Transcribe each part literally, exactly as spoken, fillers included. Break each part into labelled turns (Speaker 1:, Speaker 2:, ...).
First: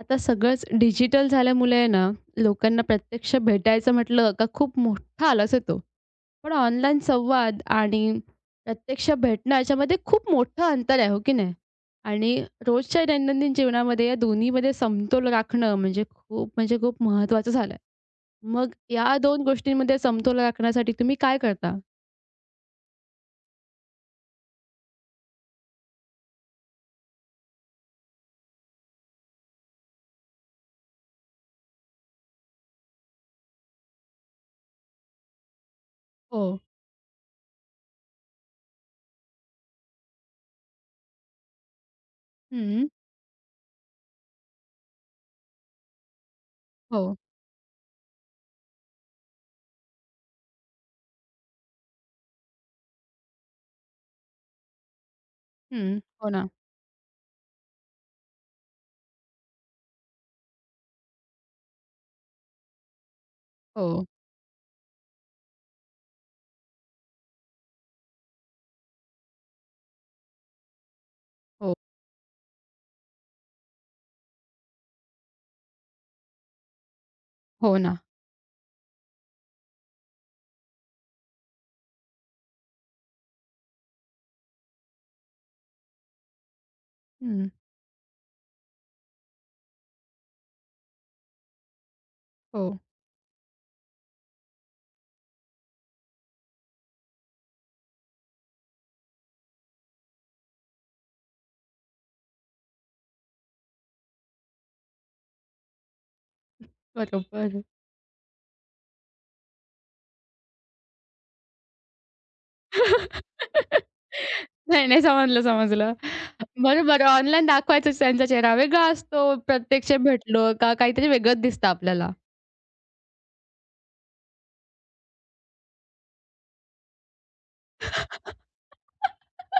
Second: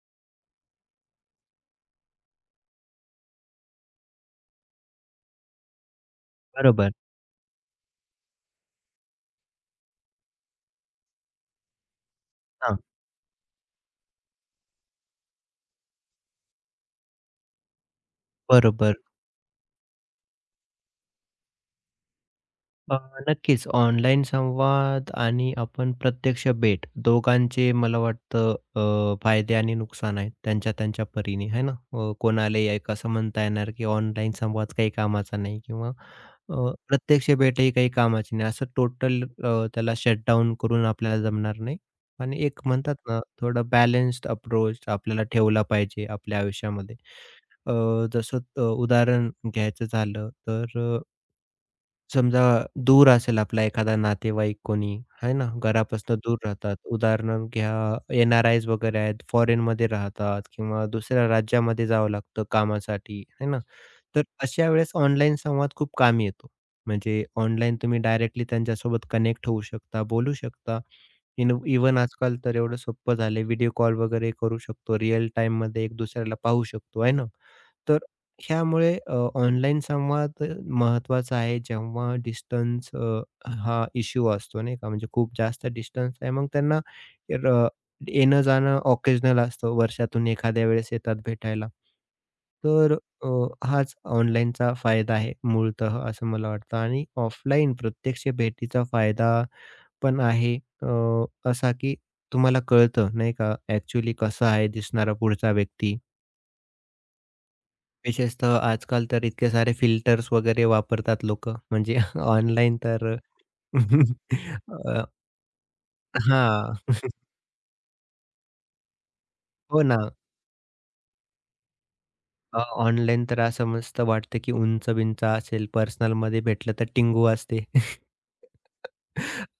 Speaker 1: आता सगळंच डिजिटल झाल्यामुळे आहे ना, लोकांना प्रत्यक्ष भेटायचं म्हटलं का खूप मोठा आलस येतो. पण
Speaker 2: बरोबर.
Speaker 1: ऑनलाईन संवाद आणि प्रत्यक्ष भेटणं याच्यामध्ये खूप मोठं अंतर आहे, हो की नाही? आणि
Speaker 2: हां,
Speaker 1: रोजच्या दैनंदिन जीवनामध्ये या दोन्हीमध्ये समतोल राखणं म्हणजे खूप म्हणजे खूप महत्त्वाचं झालंय. मग
Speaker 2: बरोबर.
Speaker 1: या दोन गोष्टींमध्ये समतोल राखण्यासाठी तुम्ही काय करता?
Speaker 2: अ, नक्कीच ऑनलाईन संवाद आणि आपण प्रत्यक्ष भेट दोघांचे मला वाटतं अ, फायदे आणि नुकसान आहेत त्यांच्या त्यांच्या परीने आहे ना. अ, कोणालाही एक असं म्हणता येणार की ऑनलाईन संवाद काही कामाचा नाही किंवा
Speaker 1: हो.
Speaker 2: अ, प्रत्यक्ष भेटही काही कामाची नाही. असं टोटल अ, त्याला शटडाउन करून आपल्याला जमणार नाही. आणि एक
Speaker 1: हं.
Speaker 2: म्हणतात ना थोडं बॅलन्स्ड अप्रोच आपल्याला ठेवला पाहिजे आपल्या आयुष्यामध्ये.
Speaker 1: हो.
Speaker 2: अ, जसं अ, उदाहरण घ्यायचं झालं तर समजा दूर असेल आपला एखादा नातेवाईक कोणी, आहे ना,
Speaker 1: हं.
Speaker 2: घरापासून
Speaker 1: हो
Speaker 2: दूर
Speaker 1: ना.
Speaker 2: राहतात. उदाहरण घ्या, एन-आर-आयज वगैरे आहेत, फॉरेनमध्ये राहतात किंवा दुसऱ्या राज्यामध्ये जावं लागतं कामासाठी, आहे ना?
Speaker 1: हो,
Speaker 2: तर अशा वेळेस ऑनलाईन संवाद खूप कामी येतो. म्हणजे ऑनलाईन तुम्ही डायरेक्टली त्यांच्यासोबत कनेक्ट होऊ शकता, बोलू शकता. इन
Speaker 1: हो.
Speaker 2: इवन आजकाल तर एवढं सोपं झालंय व्हिडिओ कॉल वगैरे करू शकतो. रिअल टाईममध्ये एक दुसऱ्याला पाहू शकतो, आहे ना?
Speaker 1: हो ना.
Speaker 2: तर ह्यामुळे ऑनलाईन संवाद महत्त्वाचा आहे. जेव्हा डिस्टन्स हा इश्यू असतो नाही का? म्हणजे खूप जास्त डिस्टन्स आहे मग त्यांना
Speaker 1: हं.
Speaker 2: र येणं-जाणं ऑकेजनल असतं. वर्षातून एखाद्या वेळेस येतात भेटायला.
Speaker 1: हो,
Speaker 2: तर अ, हाच ऑनलाईनचा फायदा आहे मूळतः असं मला वाटतं आणि ऑफलाईन प्रत्यक्ष भेटीचा फायदा पण आहे अ, असा की तुम्हाला कळतं नाही का ॲक्च्युअली कसा आहे दिसणारा पुढचा व्यक्ती.
Speaker 1: बरोबर.
Speaker 2: विशेषतः आजकाल तर इतके सारे फिल्टर्स वगैरे वापरतात लोकं म्हणजे ऑनलाईन तर
Speaker 1: नाही, नाही.
Speaker 2: अ,
Speaker 1: समजलं, समजलं.
Speaker 2: हां,
Speaker 1: बरं, बरं. ऑनलाईन दाखवायचाच त्यांचा चेहरा वेगळा असतो.
Speaker 2: हो
Speaker 1: प्रत्यक्ष
Speaker 2: ना.
Speaker 1: भेटलो का काहीतरी वेगळंच दिसतं आपल्याला.
Speaker 2: ऑनलाईन तर असं मस्त वाटतं की उंच-बिंच असेल, पर्सनलमध्ये भेटलं तर टिंगू असते.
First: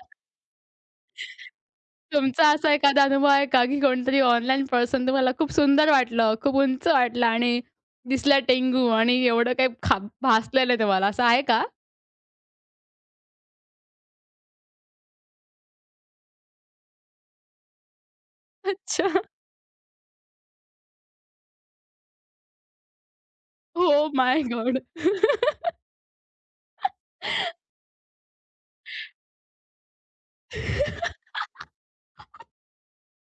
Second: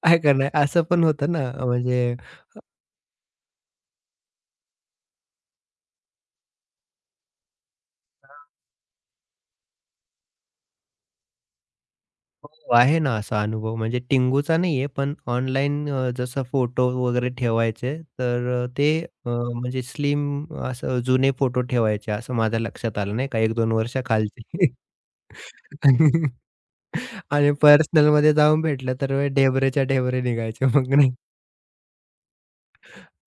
Speaker 2: काय करणार असं पण होतं ना म्हणजे
Speaker 1: तुमचा असा एखादा अनुभव आहे का, की कोणतरी ऑनलाईन पर्सन तुम्हाला खूप सुंदर वाटलं, खूप उंच वाटलं आणि दिसला टेंगू आणि एवढं काही खा भासलं नाही तुम्हाला असं आहे का?
Speaker 2: हो, आहे ना असा अनुभव म्हणजे टिंगूचा नाहीये पण ऑनलाईन अ, जसं फोटो वगैरे ठेवायचे तर अ, ते
Speaker 1: अच्छा.
Speaker 2: अ, म्हणजे स्लिम असं जुने फोटो ठेवायचे असं माझ्या लक्षात आलं नाही का एक दोन
Speaker 1: ओह माय
Speaker 2: वर्षाखालचे.
Speaker 1: गॉड!
Speaker 2: आणि पर्सनलमध्ये जाऊन भेटलं तर वे ढेबरेच्या ढेबरे निघायचे मग नाही.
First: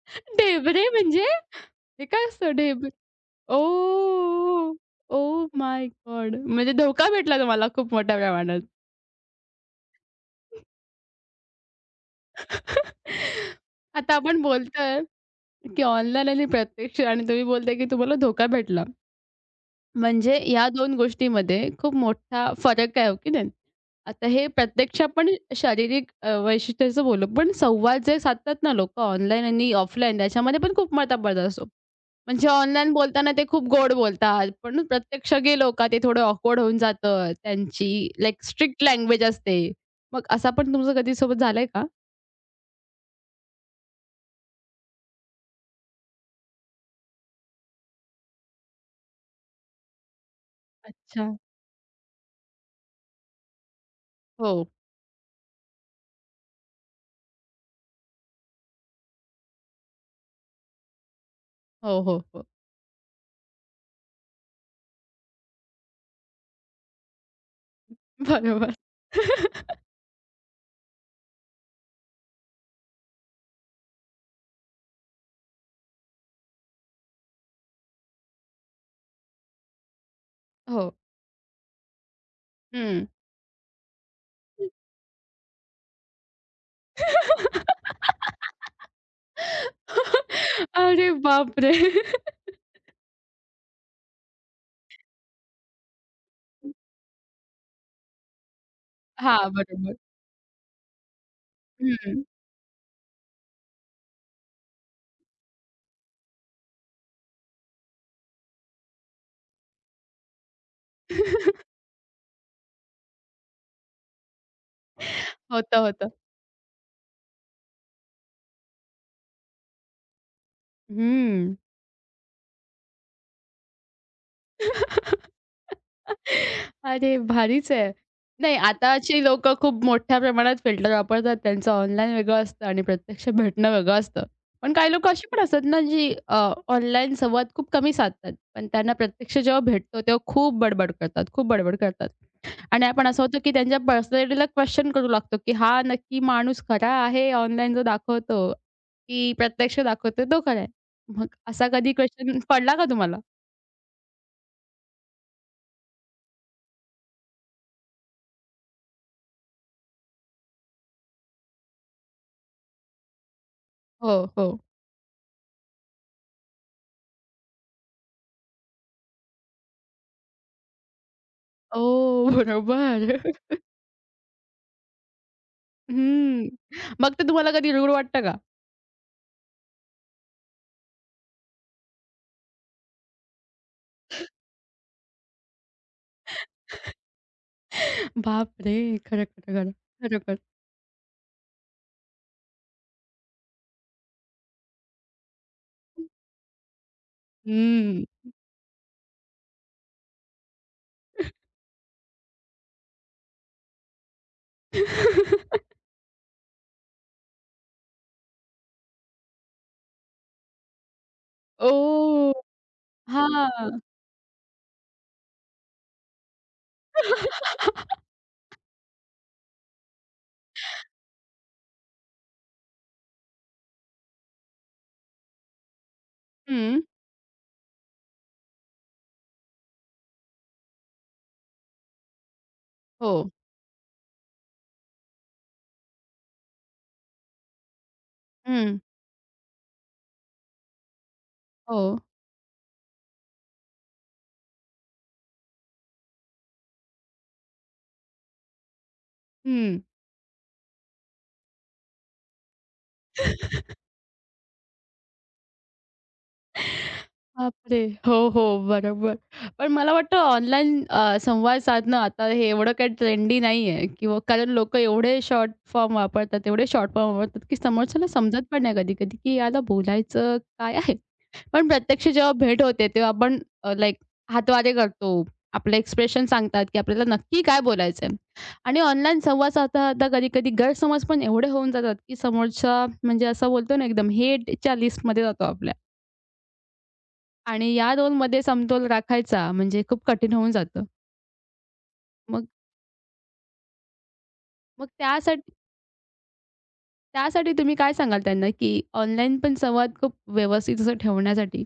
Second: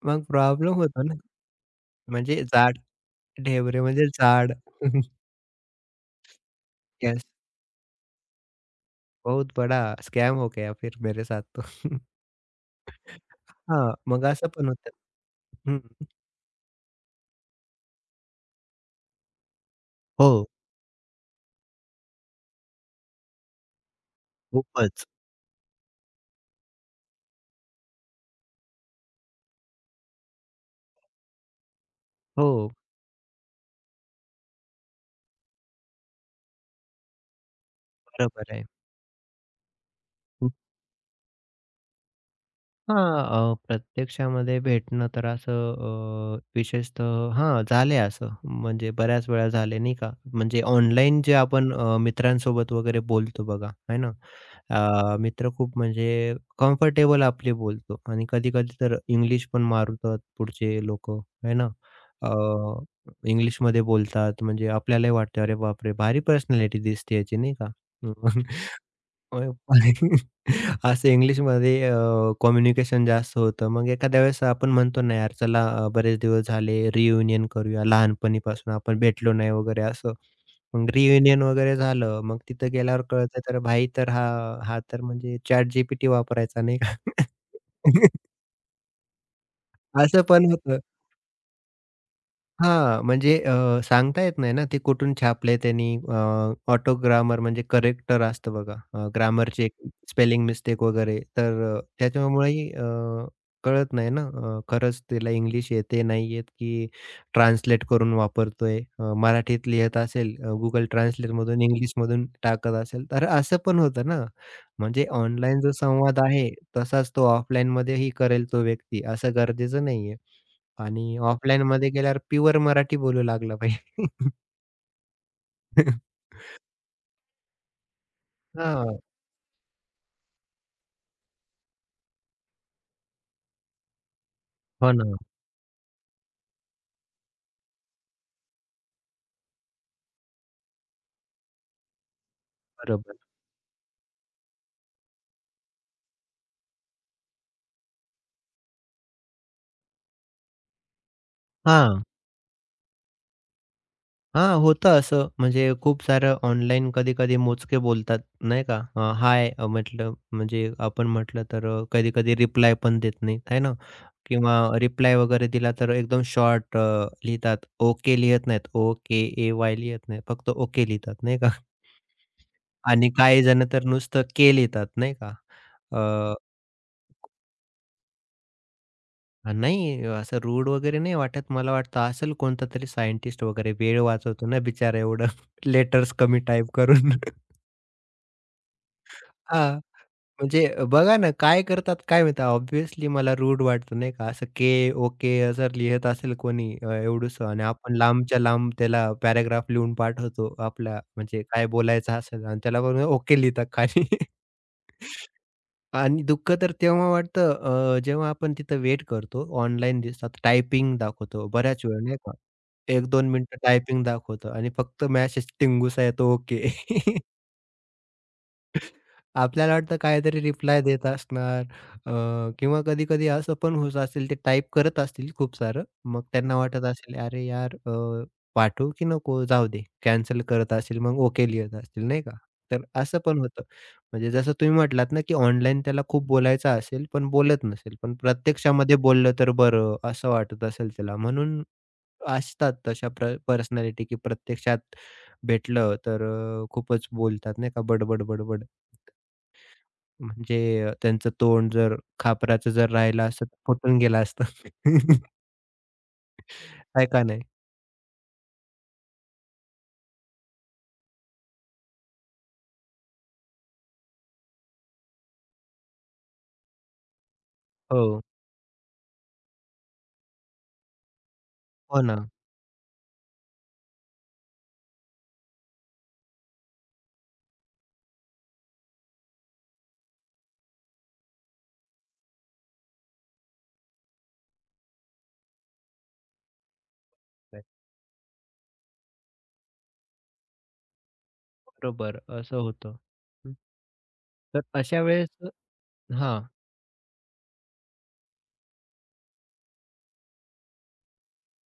Speaker 2: मग प्रॉब्लेम
Speaker 1: ढेबरे
Speaker 2: होतो ना
Speaker 1: म्हणजे? हे काय
Speaker 2: म्हणजे
Speaker 1: असतं
Speaker 2: जाड
Speaker 1: ढेब
Speaker 2: ढेबरे म्हणजे जाड.
Speaker 1: ओह! Oh my god! म्हणजे धोका
Speaker 2: येस.
Speaker 1: भेटला तुम्हाला खूप मोठ्या प्रमाणात.
Speaker 2: बहुत बड़ा स्कैम हो गया फिर मेरे साथ तो. हां,
Speaker 1: आता
Speaker 2: मग
Speaker 1: आपण
Speaker 2: असं पण होतं.
Speaker 1: बोलतोय,
Speaker 2: हं.
Speaker 1: की ऑनलाईन आणि प्रत्यक्ष आणि तुम्ही बोलताय, की तुम्हाला धोका भेटला. म्हणजे
Speaker 2: हो,
Speaker 1: या दोन गोष्टीमध्ये खूप मोठा फरक आहे, हो की नाही? आता हे प्रत्यक्ष
Speaker 2: खूपच.
Speaker 1: आपण शारीरिक अ, वैशिष्ट्याचं बोललो, पण संवाद जे साधतात ना लोकं ऑनलाईन आणि ऑफलाईन त्याच्यामध्ये पण खूप मतभेद असतो. म्हणजे
Speaker 2: हो,
Speaker 1: ऑनलाईन बोलताना ते खूप गोड बोलतात, पण प्रत्यक्ष गेलो का ते थोडं ऑकवर्ड होऊन जातं. त्यांची लाइक
Speaker 2: बरोबर आहे.
Speaker 1: स्ट्रिक्ट लँग्वेज असते. मग असा पण तुमचं कधी सोबत झालंय का?
Speaker 2: हां, अ, प्रत्यक्षामध्ये भेटणं तर असं अ, विशेषतः हां, झाले असं म्हणजे बऱ्याच वेळा झाले नाही का? म्हणजे ऑनलाईन जे
Speaker 1: अच्छा.
Speaker 2: आपण अ, मित्रांसोबत वगैरे बोलतो बघा, आहे ना?
Speaker 1: हो.
Speaker 2: अ, मित्र खूप म्हणजे कम्फर्टेबल आपले बोलतो आणि कधी-कधी तर इंग्लिश पण मारतात पुढचे लोकं, आहे ना?
Speaker 1: हो, हो,
Speaker 2: अ,
Speaker 1: हो.
Speaker 2: इंग्लिशमध्ये बोलतात म्हणजे आपल्यालाही वाटतं, "अरे बापरे! भारी पर्सनॅलिटी दिसते याची," नाही का?
Speaker 1: बरोबर.
Speaker 2: अरे बापरे! असं इंग्लिशमध्ये अ, कम्युनिकेशन जास्त होतं. मग एखाद्या वेळेस आपण म्हणतो ना, यार चला अ, बरेच दिवस झाले रियुनियन करूया. लहानपणीपासून आपण भेटलो नाही वगैरे असं. मग
Speaker 1: हो.
Speaker 2: रियुनियन वगैरे झालं. मग तिथं गेल्यावर
Speaker 1: हं.
Speaker 2: कळतं तर भाई तर हा हा तर म्हणजे ChatGPT वापरायचा नाही का? असं पण होतं.
Speaker 1: अरे बापरे!
Speaker 2: हां, म्हणजे अ, सांगता येत नाही ना, ते कुठून छापलंय त्यांनी. अ, ऑटो ग्रामर म्हणजे करेक्टर असतं बघा. अ,
Speaker 1: हां,
Speaker 2: ग्रामरची एक
Speaker 1: बरोबर.
Speaker 2: स्पेलिंग मिस्टेक वगैरे. तर अ,
Speaker 1: हं.
Speaker 2: त्याच्यामुळेही अ, कळत नाही ना, अ, खरंच त्याला इंग्लिश येते, नाही येत, की ट्रान्सलेट करून वापरतोय. अ, मराठीत लिहत असेल, अ, Google Translateमधून इंग्लिशमधून टाकत असेल, तर असं पण होतं ना. म्हणजे ऑनलाईन जो
Speaker 1: होतं, होतं.
Speaker 2: संवाद आहे, तसाच तो ऑफलाईनमध्येही करेल तो व्यक्ती, असं गरजेचं नाहीये. आणि
Speaker 1: हं.
Speaker 2: ऑफलाईनमध्ये गेल्यावर प्युअर मराठी बोलू लागला पाहिजे.
Speaker 1: अरे भारीच आहे. नाही,
Speaker 2: हां.
Speaker 1: आताची लोकं खूप मोठ्या प्रमाणात फिल्टर वापरतात. त्यांचं ऑनलाईन वेगळं असतं आणि प्रत्यक्ष भेटणं वेगळं असतं. पण काही
Speaker 2: हो ना.
Speaker 1: लोकं अशी पण असतात ना, जी अ, ऑनलाईन संवाद खूप कमी साधतात. पण त्यांना प्रत्यक्ष जेव्हा भेटतो, तेव्हा खूप बडबड करतात, खूप बडबड करतात. आणि आपण
Speaker 2: बरोबर.
Speaker 1: असं होतं, की त्यांच्या पर्सनॅलिटीला क्वेश्चन करू लागतो, की हा नक्की माणूस खरा आहे ऑनलाईन जो दाखवतो, की प्रत्यक्ष दाखवतो तो खरा आहे? मग असा कधी
Speaker 2: हां.
Speaker 1: क्वेश्चन पडला का तुम्हाला?
Speaker 2: हां, होतं असं. म्हणजे खूप सारं ऑनलाईन कधी-कधी मोजके बोलतात, नाही का? अ, हाय अं, म्हटलं म्हणजे आपण म्हटलं तर अ, कधी-कधी रिप्लाय पण देत नाहीत, आहे ना?
Speaker 1: हो,
Speaker 2: किंवा
Speaker 1: हो.
Speaker 2: रिप्लाय वगैरे दिला तर एकदम शॉर्ट लिहितात. ओके लिहत नाहीत. ओके, ए-वाय लिहत नाहीत. फक्त ओके लिहितात, नाही का?
Speaker 1: ओह!
Speaker 2: आणि
Speaker 1: बरोबर.
Speaker 2: काही जण तर नुसतं के लिहितात, नाही का? अ
Speaker 1: हं. मग ते तुम्हाला कधी रूड वाटतं का?
Speaker 2: अ, नाही असं रूड वगैरे नाही वाटत. मला वाटतं असेल कोणता तरी सायंटिस्ट वगैरे वेळ वाचवतो ना बिचारा एवढं लेटर्स कमी टाइप करून.
Speaker 1: बापरे! खरं, खरं, खरं.
Speaker 2: हां,
Speaker 1: खरोखर.
Speaker 2: म्हणजे बघा ना काय करतात काय माहिती ऑब्व्हियसली मला रूड वाटतं नाही का असं के, ओके असं लिहत असेल कोणी अ, एवढंसं आणि आपण
Speaker 1: हं.
Speaker 2: लांबच्या लांब त्याला पॅराग्राफ लिहून पाठवतो आपला म्हणजे काय बोलायचं असेल आणि त्याला ओके लिहितात खाली. आणि दुःख तर तेव्हा वाटतं अ, जेव्हा आपण तिथं वेट करतो. ऑनलाईन दिसतात टायपिंग दाखवतो बऱ्याच वेळ नाही
Speaker 1: ओह!
Speaker 2: का. एक दोन मिनिटं
Speaker 1: हां.
Speaker 2: टायपिंग दाखवतं आणि फक्त मेसेज टिंगूसा येतो ओके. आपल्याला वाटतं काहीतरी रिप्लाय देत असणार अ, किंवा कधी-कधी असं पण होत असेल ते टाइप करत असतील खूप सारं. मग त्यांना
Speaker 1: हं.
Speaker 2: वाटत असेल, "अरे यार अ, पाठवू की नको? जाऊ दे." कॅन्सल करत असतील मग ओके लिहत असतील नाही का? तर
Speaker 1: हो.
Speaker 2: असं पण होतं. म्हणजे जसं तुम्ही म्हटलात ना, की ऑनलाईन त्याला खूप बोलायचं असेल पण बोलत नसेल. पण
Speaker 1: हं.
Speaker 2: प्रत्यक्षामध्ये बोललं तर बरं असं वाटत असेल त्याला. म्हणून
Speaker 1: हो.
Speaker 2: असतात तशा पर्सनॅलिटी की प्रत्यक्षात भेटलं तर अ, खूपच बोलतात नाही का बड-बड, बडबड.
Speaker 1: हं.
Speaker 2: म्हणजे अ, त्यांचं तोंड जर खापराचं जर राहिलं असतं तर फुटून गेलं असतं. आहे का नाही?
Speaker 1: बापरे! हो, हो, बरोबर. पण मला वाटतं ऑनलाईन अ, संवाद साधणं आता हे एवढं काही ट्रेंडी नाहीये किंवा कारण लोकं एवढे शॉर्ट फॉर्म वापरतात, एवढे शॉर्ट फॉर्म वापरतात, की समोरच्याला
Speaker 2: हो,
Speaker 1: समजत पण नाही कधी-कधी, की याला बोलायचं काय आहे? पण
Speaker 2: हो
Speaker 1: प्रत्यक्ष
Speaker 2: ना.
Speaker 1: जेव्हा भेट होते तेव्हा आपण अ, हातवारे करतो. आपलं एक्सप्रेशन सांगतात, की आपल्याला नक्की काय बोलायचं आहे. आणि ऑनलाईन संवाद साधता-साधता कधी-कधी गैरसमज पण एवढे होऊन जातात, की समोरचा म्हणजे असं बोलतो ना एकदम हेटच्या लिस्टमध्ये जातो आपल्या. आणि या 2मध्ये समतोल राखायचा म्हणजे खूप कठीण होऊन जातं.
Speaker 2: बरोबर
Speaker 1: मग
Speaker 2: असं होतं. हं. तर
Speaker 1: मग
Speaker 2: अशा वेळेस
Speaker 1: त्यासाठी
Speaker 2: हां.
Speaker 1: त्यासाठी तुम्ही काय सांगाल त्यांना, की ऑनलाईन पण संवाद खूप व्यवस्थित असं ठेवण्यासाठी?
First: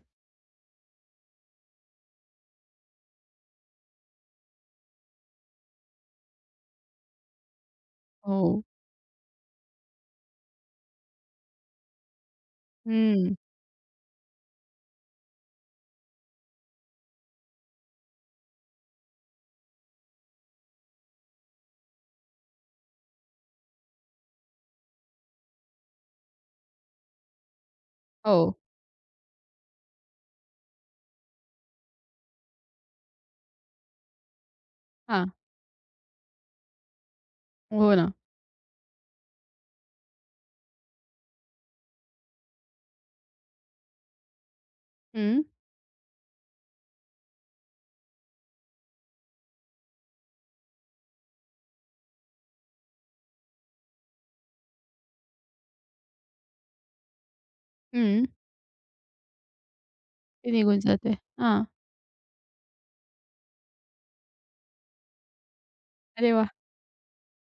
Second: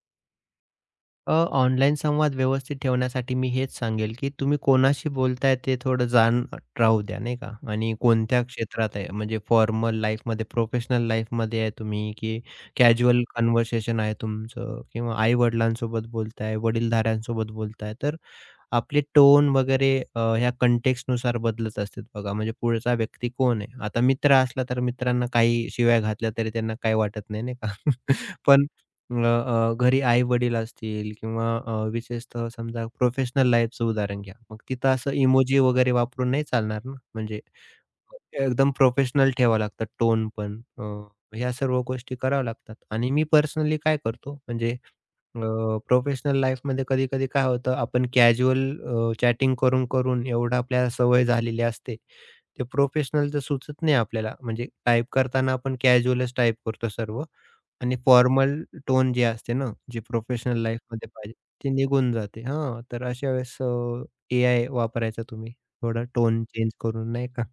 Speaker 2: अ, ऑनलाईन संवाद व्यवस्थित ठेवण्यासाठी मी हेच सांगेल, की तुम्ही कोणाशी बोलताय ते थोडं जाण राहू द्या नाही का आणि कोणत्या
Speaker 1: हो.
Speaker 2: क्षेत्रात आहे म्हणजे फॉर्मल लाईफमध्ये, प्रोफेशनल लाईफमध्ये आहे तुम्ही की कॅज्युअल
Speaker 1: हं.
Speaker 2: कन्व्हर्सेशन आहे तुमचं किंवा आई-वडिलांसोबत बोलताय, वडीलधाऱ्यांसोबत बोलताय तर आपले टोन वगैरे अ, ह्या context नुसार बदलत असतात बघा. म्हणजे पुढचा व्यक्ती कोण आहे? आता मित्र असला तर मित्रांना काही शिव्या घातल्या तरी त्यांना काही वाटत नाही, नाही का?
Speaker 1: हो.
Speaker 2: पण अ, अ, घरी आई-वडील असतील किंवा अ, विशेषतः समजा प्रोफेशनल लाईफचं उदाहरण घ्या. मग तिथं असं
Speaker 1: हां.
Speaker 2: इमोजी वगैरे वापरून नाही चालणार ना. म्हणजे
Speaker 1: हो ना.
Speaker 2: एकदम प्रोफेशनल ठेवावं लागतं टोन पण. अ, ह्या सर्व गोष्टी कराव्या लागतात आणि मी पर्सनली काय करतो म्हणजे अ,
Speaker 1: हं,
Speaker 2: प्रोफेशनल लाईफमध्ये कधी-कधी काय होतं, आपण कॅज्युअल अ, चॅटिंग करून-करून एवढं आपल्याला सवय झालेली असते, ते प्रोफेशनलचं सुचत नाही आपल्याला. म्हणजे टाइप करताना आपण कॅज्युअलच टाइप करतो सर्व आणि
Speaker 1: हं.
Speaker 2: फॉर्मल टोन जी असते ना, जी
Speaker 1: ते
Speaker 2: प्रोफेशनल
Speaker 1: निघून
Speaker 2: लाईफमध्ये
Speaker 1: जाते.
Speaker 2: पाहिजे,
Speaker 1: हां.
Speaker 2: ती निघून जाते. हां, तर अशा वेळेस अ, एआय वापरायचा तुम्ही. थोडा
Speaker 1: अरे
Speaker 2: टोन
Speaker 1: वाह!
Speaker 2: चेंज करून नाही का?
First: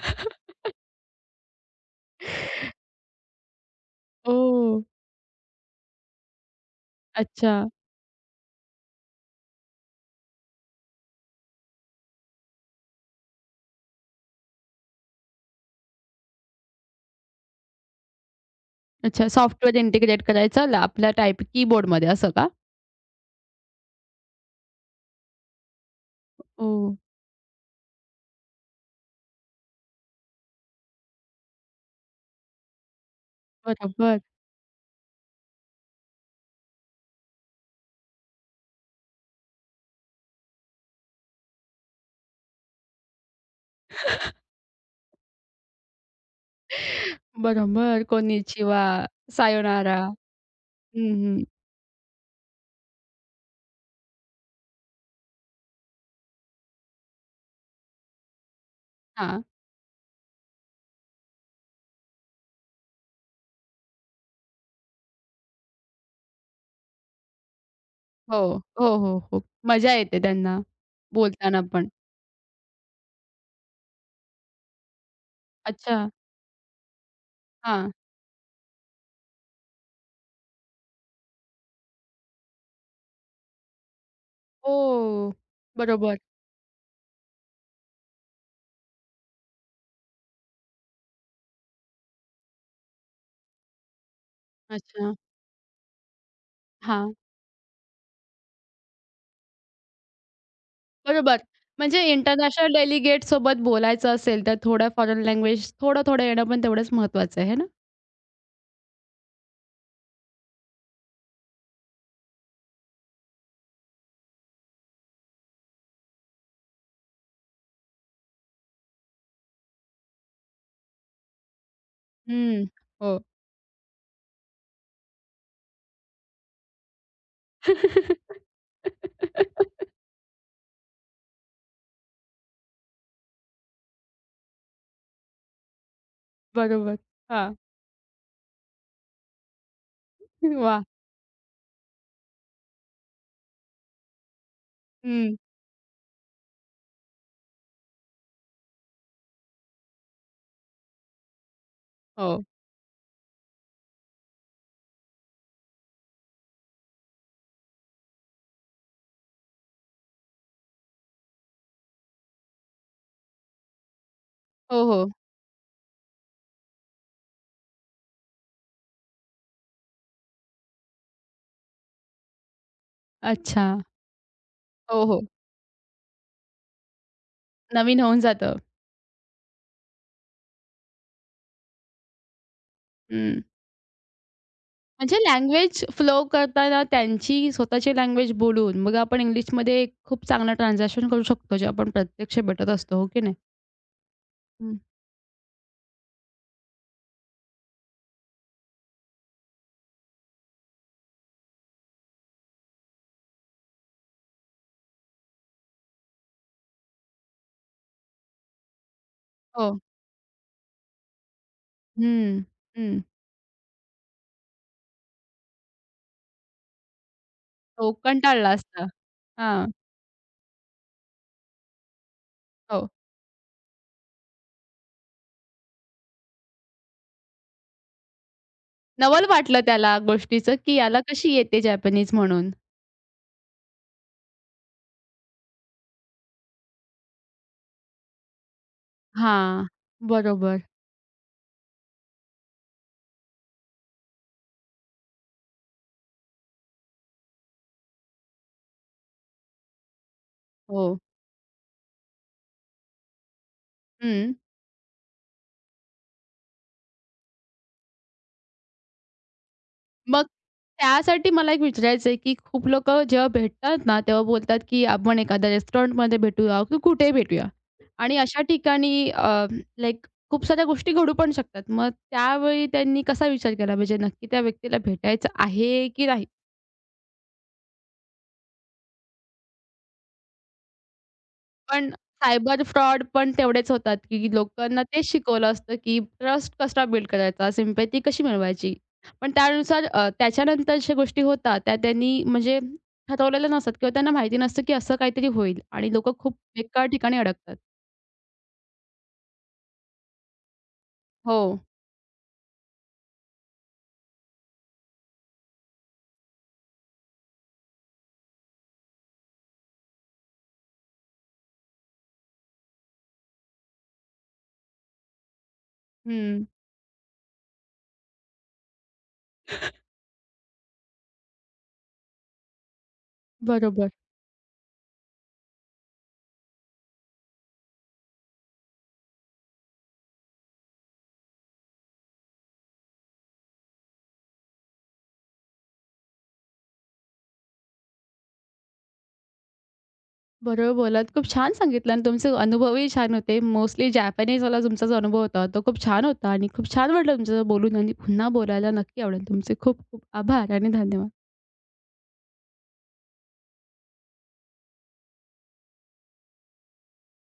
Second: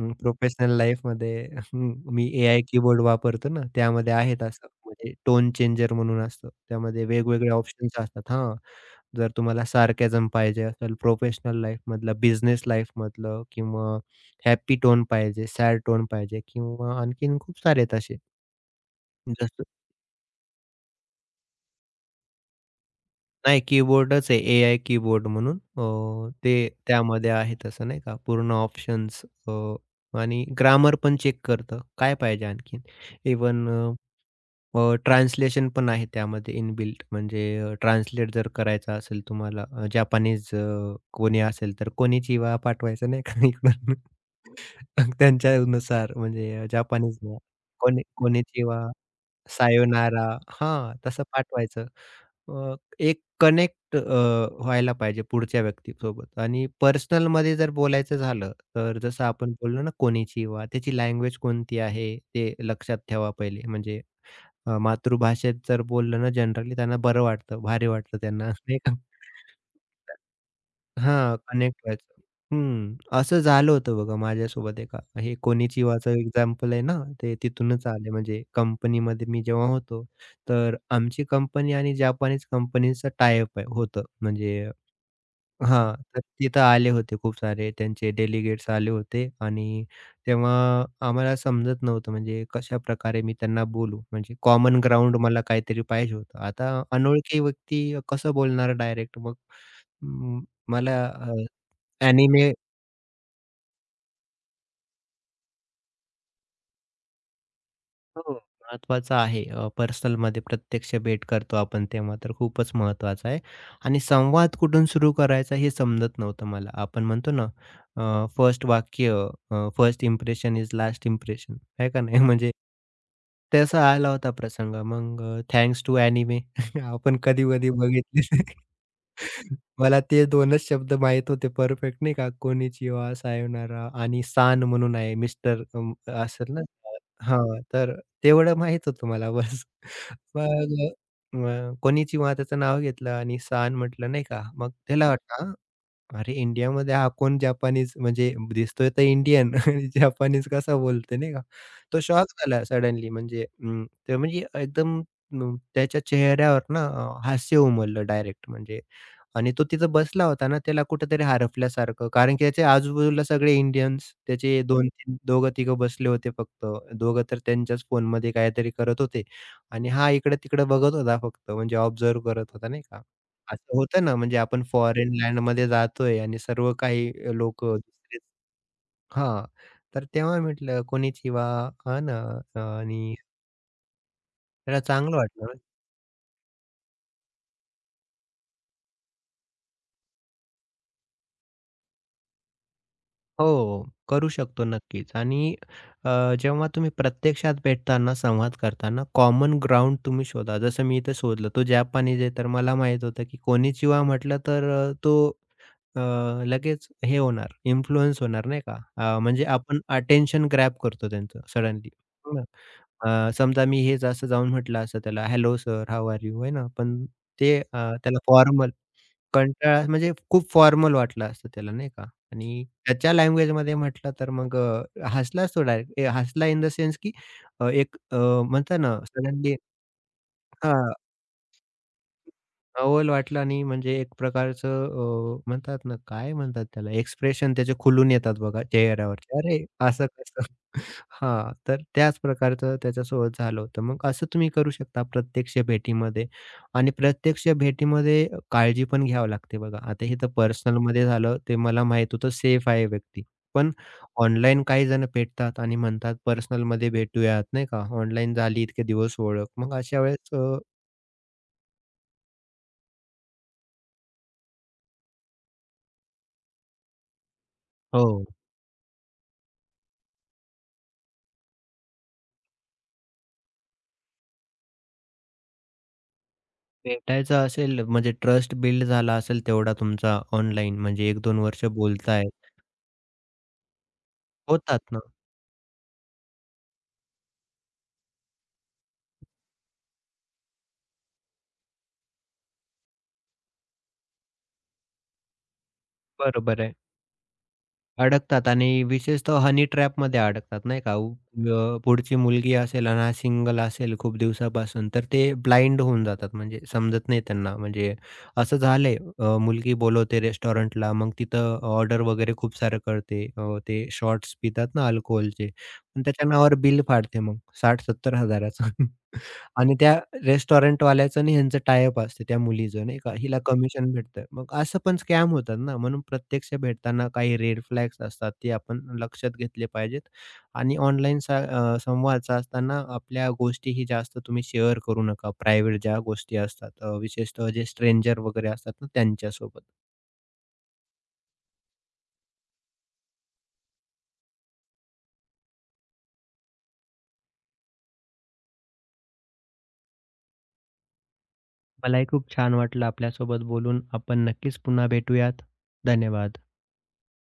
Speaker 2: हं, प्रोफेशनल लाईफमध्ये हं, मी एआय कीबोर्ड वापरतो ना, त्यामध्ये आहेत असं
Speaker 1: ओह!
Speaker 2: म्हणजे टोन चेंजर म्हणून असतं. त्यामध्ये वेगवेगळे
Speaker 1: अच्छा.
Speaker 2: ऑप्शन्स असतात. हां, जर तुम्हाला सार्कॅझम पाहिजे असेल, प्रोफेशनल लाईफमधलं, बिझनेस लाईफमधलं किंवा हॅपी टोन पाहिजे, सॅड टोन पाहिजे किंवा आणखीन खूप सारे आहेत असे.
Speaker 1: अच्छा.
Speaker 2: जसं
Speaker 1: सॉफ्टवेअर इंटिग्रेट करायचं आपल्या टाइप कीबोर्डमध्ये असं का?
Speaker 2: नाही कीबोर्डच आहे एआय कीबोर्ड म्हणून. अ, ते
Speaker 1: ओह!
Speaker 2: त्यामध्ये आहे तसं नाही का पूर्ण ऑप्शन्स आणि ग्रामर पण चेक करतं. काय पाहिजे आणखीन इव्हन
Speaker 1: बरोबर.
Speaker 2: अ, ट्रान्सलेशन पण आहे त्यामध्ये इनबिल्ट म्हणजे अ, ट्रान्सलेट जर करायचं असेल तुम्हाला अ, जपानीज अ, कोणी असेल तर कोनिचिवा पाठवायचं नाही का इकडून. मग त्यांच्यानुसार म्हणजे अ, जपानीज ना
Speaker 1: बरोबर.
Speaker 2: कोनी
Speaker 1: कोनिचिवा,
Speaker 2: कोनिचिवा,
Speaker 1: सायोनारा.
Speaker 2: सायोनारा हां,
Speaker 1: हं,
Speaker 2: तसं
Speaker 1: हं.
Speaker 2: पाठवायचं. अ, एक कनेक्ट व्हायला पाहिजे पुढच्या व्यक्तीसोबत आणि पर्सनलमध्ये जर बोलायचं झालं, तर जसं
Speaker 1: हां.
Speaker 2: आपण बोललो ना कोनिचिवा त्याची लँग्वेज कोणती आहे ते लक्षात ठेवा पहिले म्हणजे अ, मातृभाषेत जर बोललं ना जनरली त्यांना बरं वाटतं, भारी वाटतं
Speaker 1: हो.
Speaker 2: त्यांना नाही
Speaker 1: हो,
Speaker 2: का?
Speaker 1: हो, हो. मजा येते त्यांना
Speaker 2: हां,
Speaker 1: बोलताना
Speaker 2: कनेक्ट
Speaker 1: पण.
Speaker 2: व्हायचं. हं, असं झालं होतं बघा माझ्यासोबत एका हे
Speaker 1: अच्छा.
Speaker 2: कोनिचिवाचं एक्झाम्पल आहे ना, ते तिथूनच
Speaker 1: हां.
Speaker 2: आले म्हणजे कंपनीमध्ये मी जेव्हा होतो, तर आमची कंपनी आणि जपानीज कंपनीचं टाय-अप आहे होतं म्हणजे
Speaker 1: हो.
Speaker 2: हां,
Speaker 1: बरोबर.
Speaker 2: तर तिथं आले होते खूप सारे त्यांचे डेलिगेट्स आले होते आणि तेव्हा आम्हाला समजत नव्हतं म्हणजे कशाप्रकारे मी त्यांना बोलू? म्हणजे कॉमन
Speaker 1: अच्छा.
Speaker 2: ग्राउंड मला काहीतरी पाहिजे होतं. आता
Speaker 1: हां.
Speaker 2: अनोळखी व्यक्ती कसं बोलणार डायरेक्ट मग? मला अ,
Speaker 1: बरोबर. म्हणजे इंटरनॅशनल डेलिगेटसोबत बोलायचं असेल, तर थोडं फॉरेन लँग्वेज थोडं-थोडं येणं पण तेवढंच महत्त्वाचं आहे, है ना?
Speaker 2: हो, महत्त्वाचं आहे. अ, पर्सनलमध्ये प्रत्यक्ष भेट करतो आपण तेव्हा तर खूपच महत्त्वाचं आहे. आणि संवाद कुठून सुरू करायचा हे समजत नव्हतं मला. आपण म्हणतो ना अ, फर्स्ट वाक्य अ, first impression is last impression आहे का नाही? म्हणजे
Speaker 1: हं. हो.
Speaker 2: तसा आला होता प्रसंग. मग थँक्स टू एनिमे आपण कधी-कधी बघितले. मला ते दोनच शब्द माहीत होते परफेक्ट नाही का? कोनिचिवा, सायोनारा आणि सान म्हणून आहे मिस्टर असेल ना
Speaker 1: बरोबर. हां.
Speaker 2: हां, तर तेवढं माहीत होतं मला बस. मग
Speaker 1: वाह!
Speaker 2: अ, मग कोनिचिवा त्याचं नाव घेतलं आणि सान म्हटलं नाही का. मग त्याला हं.
Speaker 1: हं.
Speaker 2: वाटलं, "हा, अरे इंडियामध्ये हा कोण जपानीज म्हणजे दिसतोय तर इंडियन आणि जपानीज कसा बोलतोय नाही का. तो शॉक
Speaker 1: हो.
Speaker 2: झाला सडनली म्हणजे अं, ते म्हणजे एकदम अं, त्याच्या चेहऱ्यावर ना अ, हास्य उमललं डायरेक्ट म्हणजे आणि तो तिथं बसला होता ना, त्याला कुठेतरी हरपल्यासारखं. कारण की त्याच्या आजूबाजूला सगळे इंडियन्स, त्याचे हं.
Speaker 1: हो, हो.
Speaker 2: दोन तीन दोघं-तिघं बसले होते फक्त. दोघं तर त्यांच्याच फोनमध्ये काहीतरी करत होते आणि हा इकडं-तिकडं बघत होता फक्त, म्हणजे ऑब्झर्व्ह करत होता, नाही का.
Speaker 1: अच्छा.
Speaker 2: असं होतं ना, म्हणजे आपण
Speaker 1: हो,
Speaker 2: फॉरेन
Speaker 1: हो.
Speaker 2: लँडमध्ये जातोय आणि सर्व काही लोकं
Speaker 1: नवीन होऊन
Speaker 2: दुसरेच
Speaker 1: जातं.
Speaker 2: हां, तर तेव्हा म्हटलं कोणीच वा हां ना आणि
Speaker 1: हं.
Speaker 2: त्याला
Speaker 1: म्हणजे
Speaker 2: चांगलं वाटलं.
Speaker 1: लँग्वेज फ्लो करताना त्यांची स्वतःची लँग्वेज बोलून मग आपण इंग्लिशमध्ये एक खूप चांगलं ट्रान्झॅक्शन करू शकतो, जे आपण प्रत्यक्ष भेटत असतो, हो की नाही?
Speaker 2: हो, करू शकतो
Speaker 1: हं.
Speaker 2: नक्कीच आणि अ, जेव्हा तुम्ही प्रत्यक्षात भेटताना, संवाद करताना कॉमन ग्राउंड तुम्ही शोधा. जसं मी इथे शोधलं, तो जपानीज आहे तर मला माहीत होतं की कोनिचिवा म्हटलं तर अ, तो अ, लगेच हे होणार, इन्फ्लुअन्स होणार नाही का? अ, म्हणजे
Speaker 1: हो.
Speaker 2: आपण अटेन्शन ग्रॅब करतो त्यांचं सडनली, हो
Speaker 1: हं, हं.
Speaker 2: अ, समजा मी हेच असं जाऊन म्हटलं असतं त्याला, "hello sir, how are you?" आहे ना? पण ते अ,
Speaker 1: तो
Speaker 2: त्याला
Speaker 1: कंटाळला
Speaker 2: फॉर्मल
Speaker 1: असता. हां,
Speaker 2: कंटाळा म्हणजे खूप फॉर्मल वाटलं असतं त्याला नाही का? आणि
Speaker 1: हो.
Speaker 2: त्याच्या लँग्वेजमध्ये म्हटलं तर मग अ, हसलाच तो डायरेक्ट. हसला इन द सेन्स की अ, एक अ, म्हणतात ना
Speaker 1: नवल
Speaker 2: सडनली
Speaker 1: वाटलं त्याला गोष्टीचं, की
Speaker 2: हां.
Speaker 1: याला कशी येते जॅपनीज म्हणून.
Speaker 2: नवल वाटलं आणि म्हणजे एक प्रकारचं अ, म्हणतात ना, काय म्हणतात त्याला एक्सप्रेशन त्याचे खुलून येतात बघा चेहऱ्यावरचे. अरे,
Speaker 1: हां,
Speaker 2: असं कसं?
Speaker 1: बरोबर.
Speaker 2: हां, तर त्याच प्रकारचं त्याच्यासोबत झालं होतं. मग असं तुम्ही करू शकता प्रत्यक्ष भेटीमध्ये आणि प्रत्यक्ष भेटीमध्ये काळजी पण घ्यावी लागते बघा. आता हे तर
Speaker 1: हो.
Speaker 2: पर्सनलमध्ये झालं, ते मला माहीत होतं सेफ आहे व्यक्ती. पण
Speaker 1: हं.
Speaker 2: ऑनलाईन काही जण भेटतात आणि म्हणतात पर्सनलमध्ये भेटूयात, नाही का? ऑनलाईन झाली इतके दिवस ओळख. मग अशा
Speaker 1: मग
Speaker 2: वेळेस अ,
Speaker 1: त्यासाठी मला एक विचारायचं आहे, की खूप लोकं जेव्हा भेटतात ना, तेव्हा बोलतात, की आपण एखाद्या रेस्टॉरंटमध्ये भेटूया की कुठे भेटूया आणि
Speaker 2: हो.
Speaker 1: अशा ठिकाणी अ, लाइक खूप साऱ्या गोष्टी घडू पण शकतात. मग त्यावेळी त्यांनी कसा विचार केला पाहिजे? नक्की त्या व्यक्तीला भेटायचं आहे की नाही?
Speaker 2: भेटायचं असेल म्हणजे ट्रस्ट बिल्ड झाला असेल तेवढा तुमचा ऑनलाईन म्हणजे एक दोन वर्ष
Speaker 1: पण
Speaker 2: बोलताय.
Speaker 1: सायबर फ्रॉड पण तेवढेच होतात, की
Speaker 2: होतात
Speaker 1: लोकांना
Speaker 2: ना.
Speaker 1: तेच शिकवलं असतं, की ट्रस्ट कसा बिल्ड करायचा, सिम्पॅथी कशी मिळवायची. पण त्यानुसार अ, त्याच्यानंतर ज्या गोष्टी होतात त्या त्यांनी म्हणजे ठरवलेल्या नसतात किंवा त्यांना माहिती नसतं, की असं काहीतरी होईल आणि लोकं खूप
Speaker 2: बरोबर आहे.
Speaker 1: बेकार ठिकाणी अडकतात.
Speaker 2: अडकतात आणि विशेषतः हनी ट्रॅपमध्ये अडकतात नाही का? उ-
Speaker 1: हो.
Speaker 2: अ, पुढची मुलगी असेल आणि हा सिंगल असेल खूप दिवसापासून तर ते ब्लाइंड होऊन जातात. म्हणजे समजत नाही त्यांना म्हणजे असं झालंय अ, मुलगी बोलवते रेस्टॉरंटला मग तिथं ऑर्डर वगैरे खूप सारं करते. अ, ते शॉट्स पितात ना अल्कोहलचे पण त्याच्या
Speaker 1: हं.
Speaker 2: नावावर बिल फाडते मग साठ हजार-सत्तर हजार चं. आणि त्या रेस्टॉरंटवाल्याचं आणि ह्यांचं टाय अप असते त्या मुलीचं नाही का, हिला
Speaker 1: बरोबर.
Speaker 2: कमिशन भेटतं. मग असं पण स्कॅम होतात ना, म्हणून प्रत्यक्ष भेटताना काही रेड फ्लॅग्स असतात, ते आपण लक्षात घेतले पाहिजेत. आणि ऑनलाईन सा अ, संवाद साधताना आपल्या गोष्टीही जास्त तुम्ही शेअर करू नका. प्रायव्हेट ज्या गोष्टी असतात, अ, विशेषतः जे स्ट्रेंजर वगैरे असतात ना, त्यांच्यासोबत.
Speaker 1: बरोबर बोललात. खूप छान सांगितलं आणि तुमचे अनुभवही छान होते. मोस्टली जॅपनीजवाला तुमचा जो अनुभव होता, तो खूप छान होता आणि खूप छान वाटलं तुमच्यासोबत बोलून आणि पुन्हा बोलायला नक्की आवडेल. तुमचे खूप खूप आभार आणि धन्यवाद.
Speaker 2: मलाही खूप छान वाटलं आपल्यासोबत बोलून. आपण नक्कीच पुन्हा भेटूयात. धन्यवाद.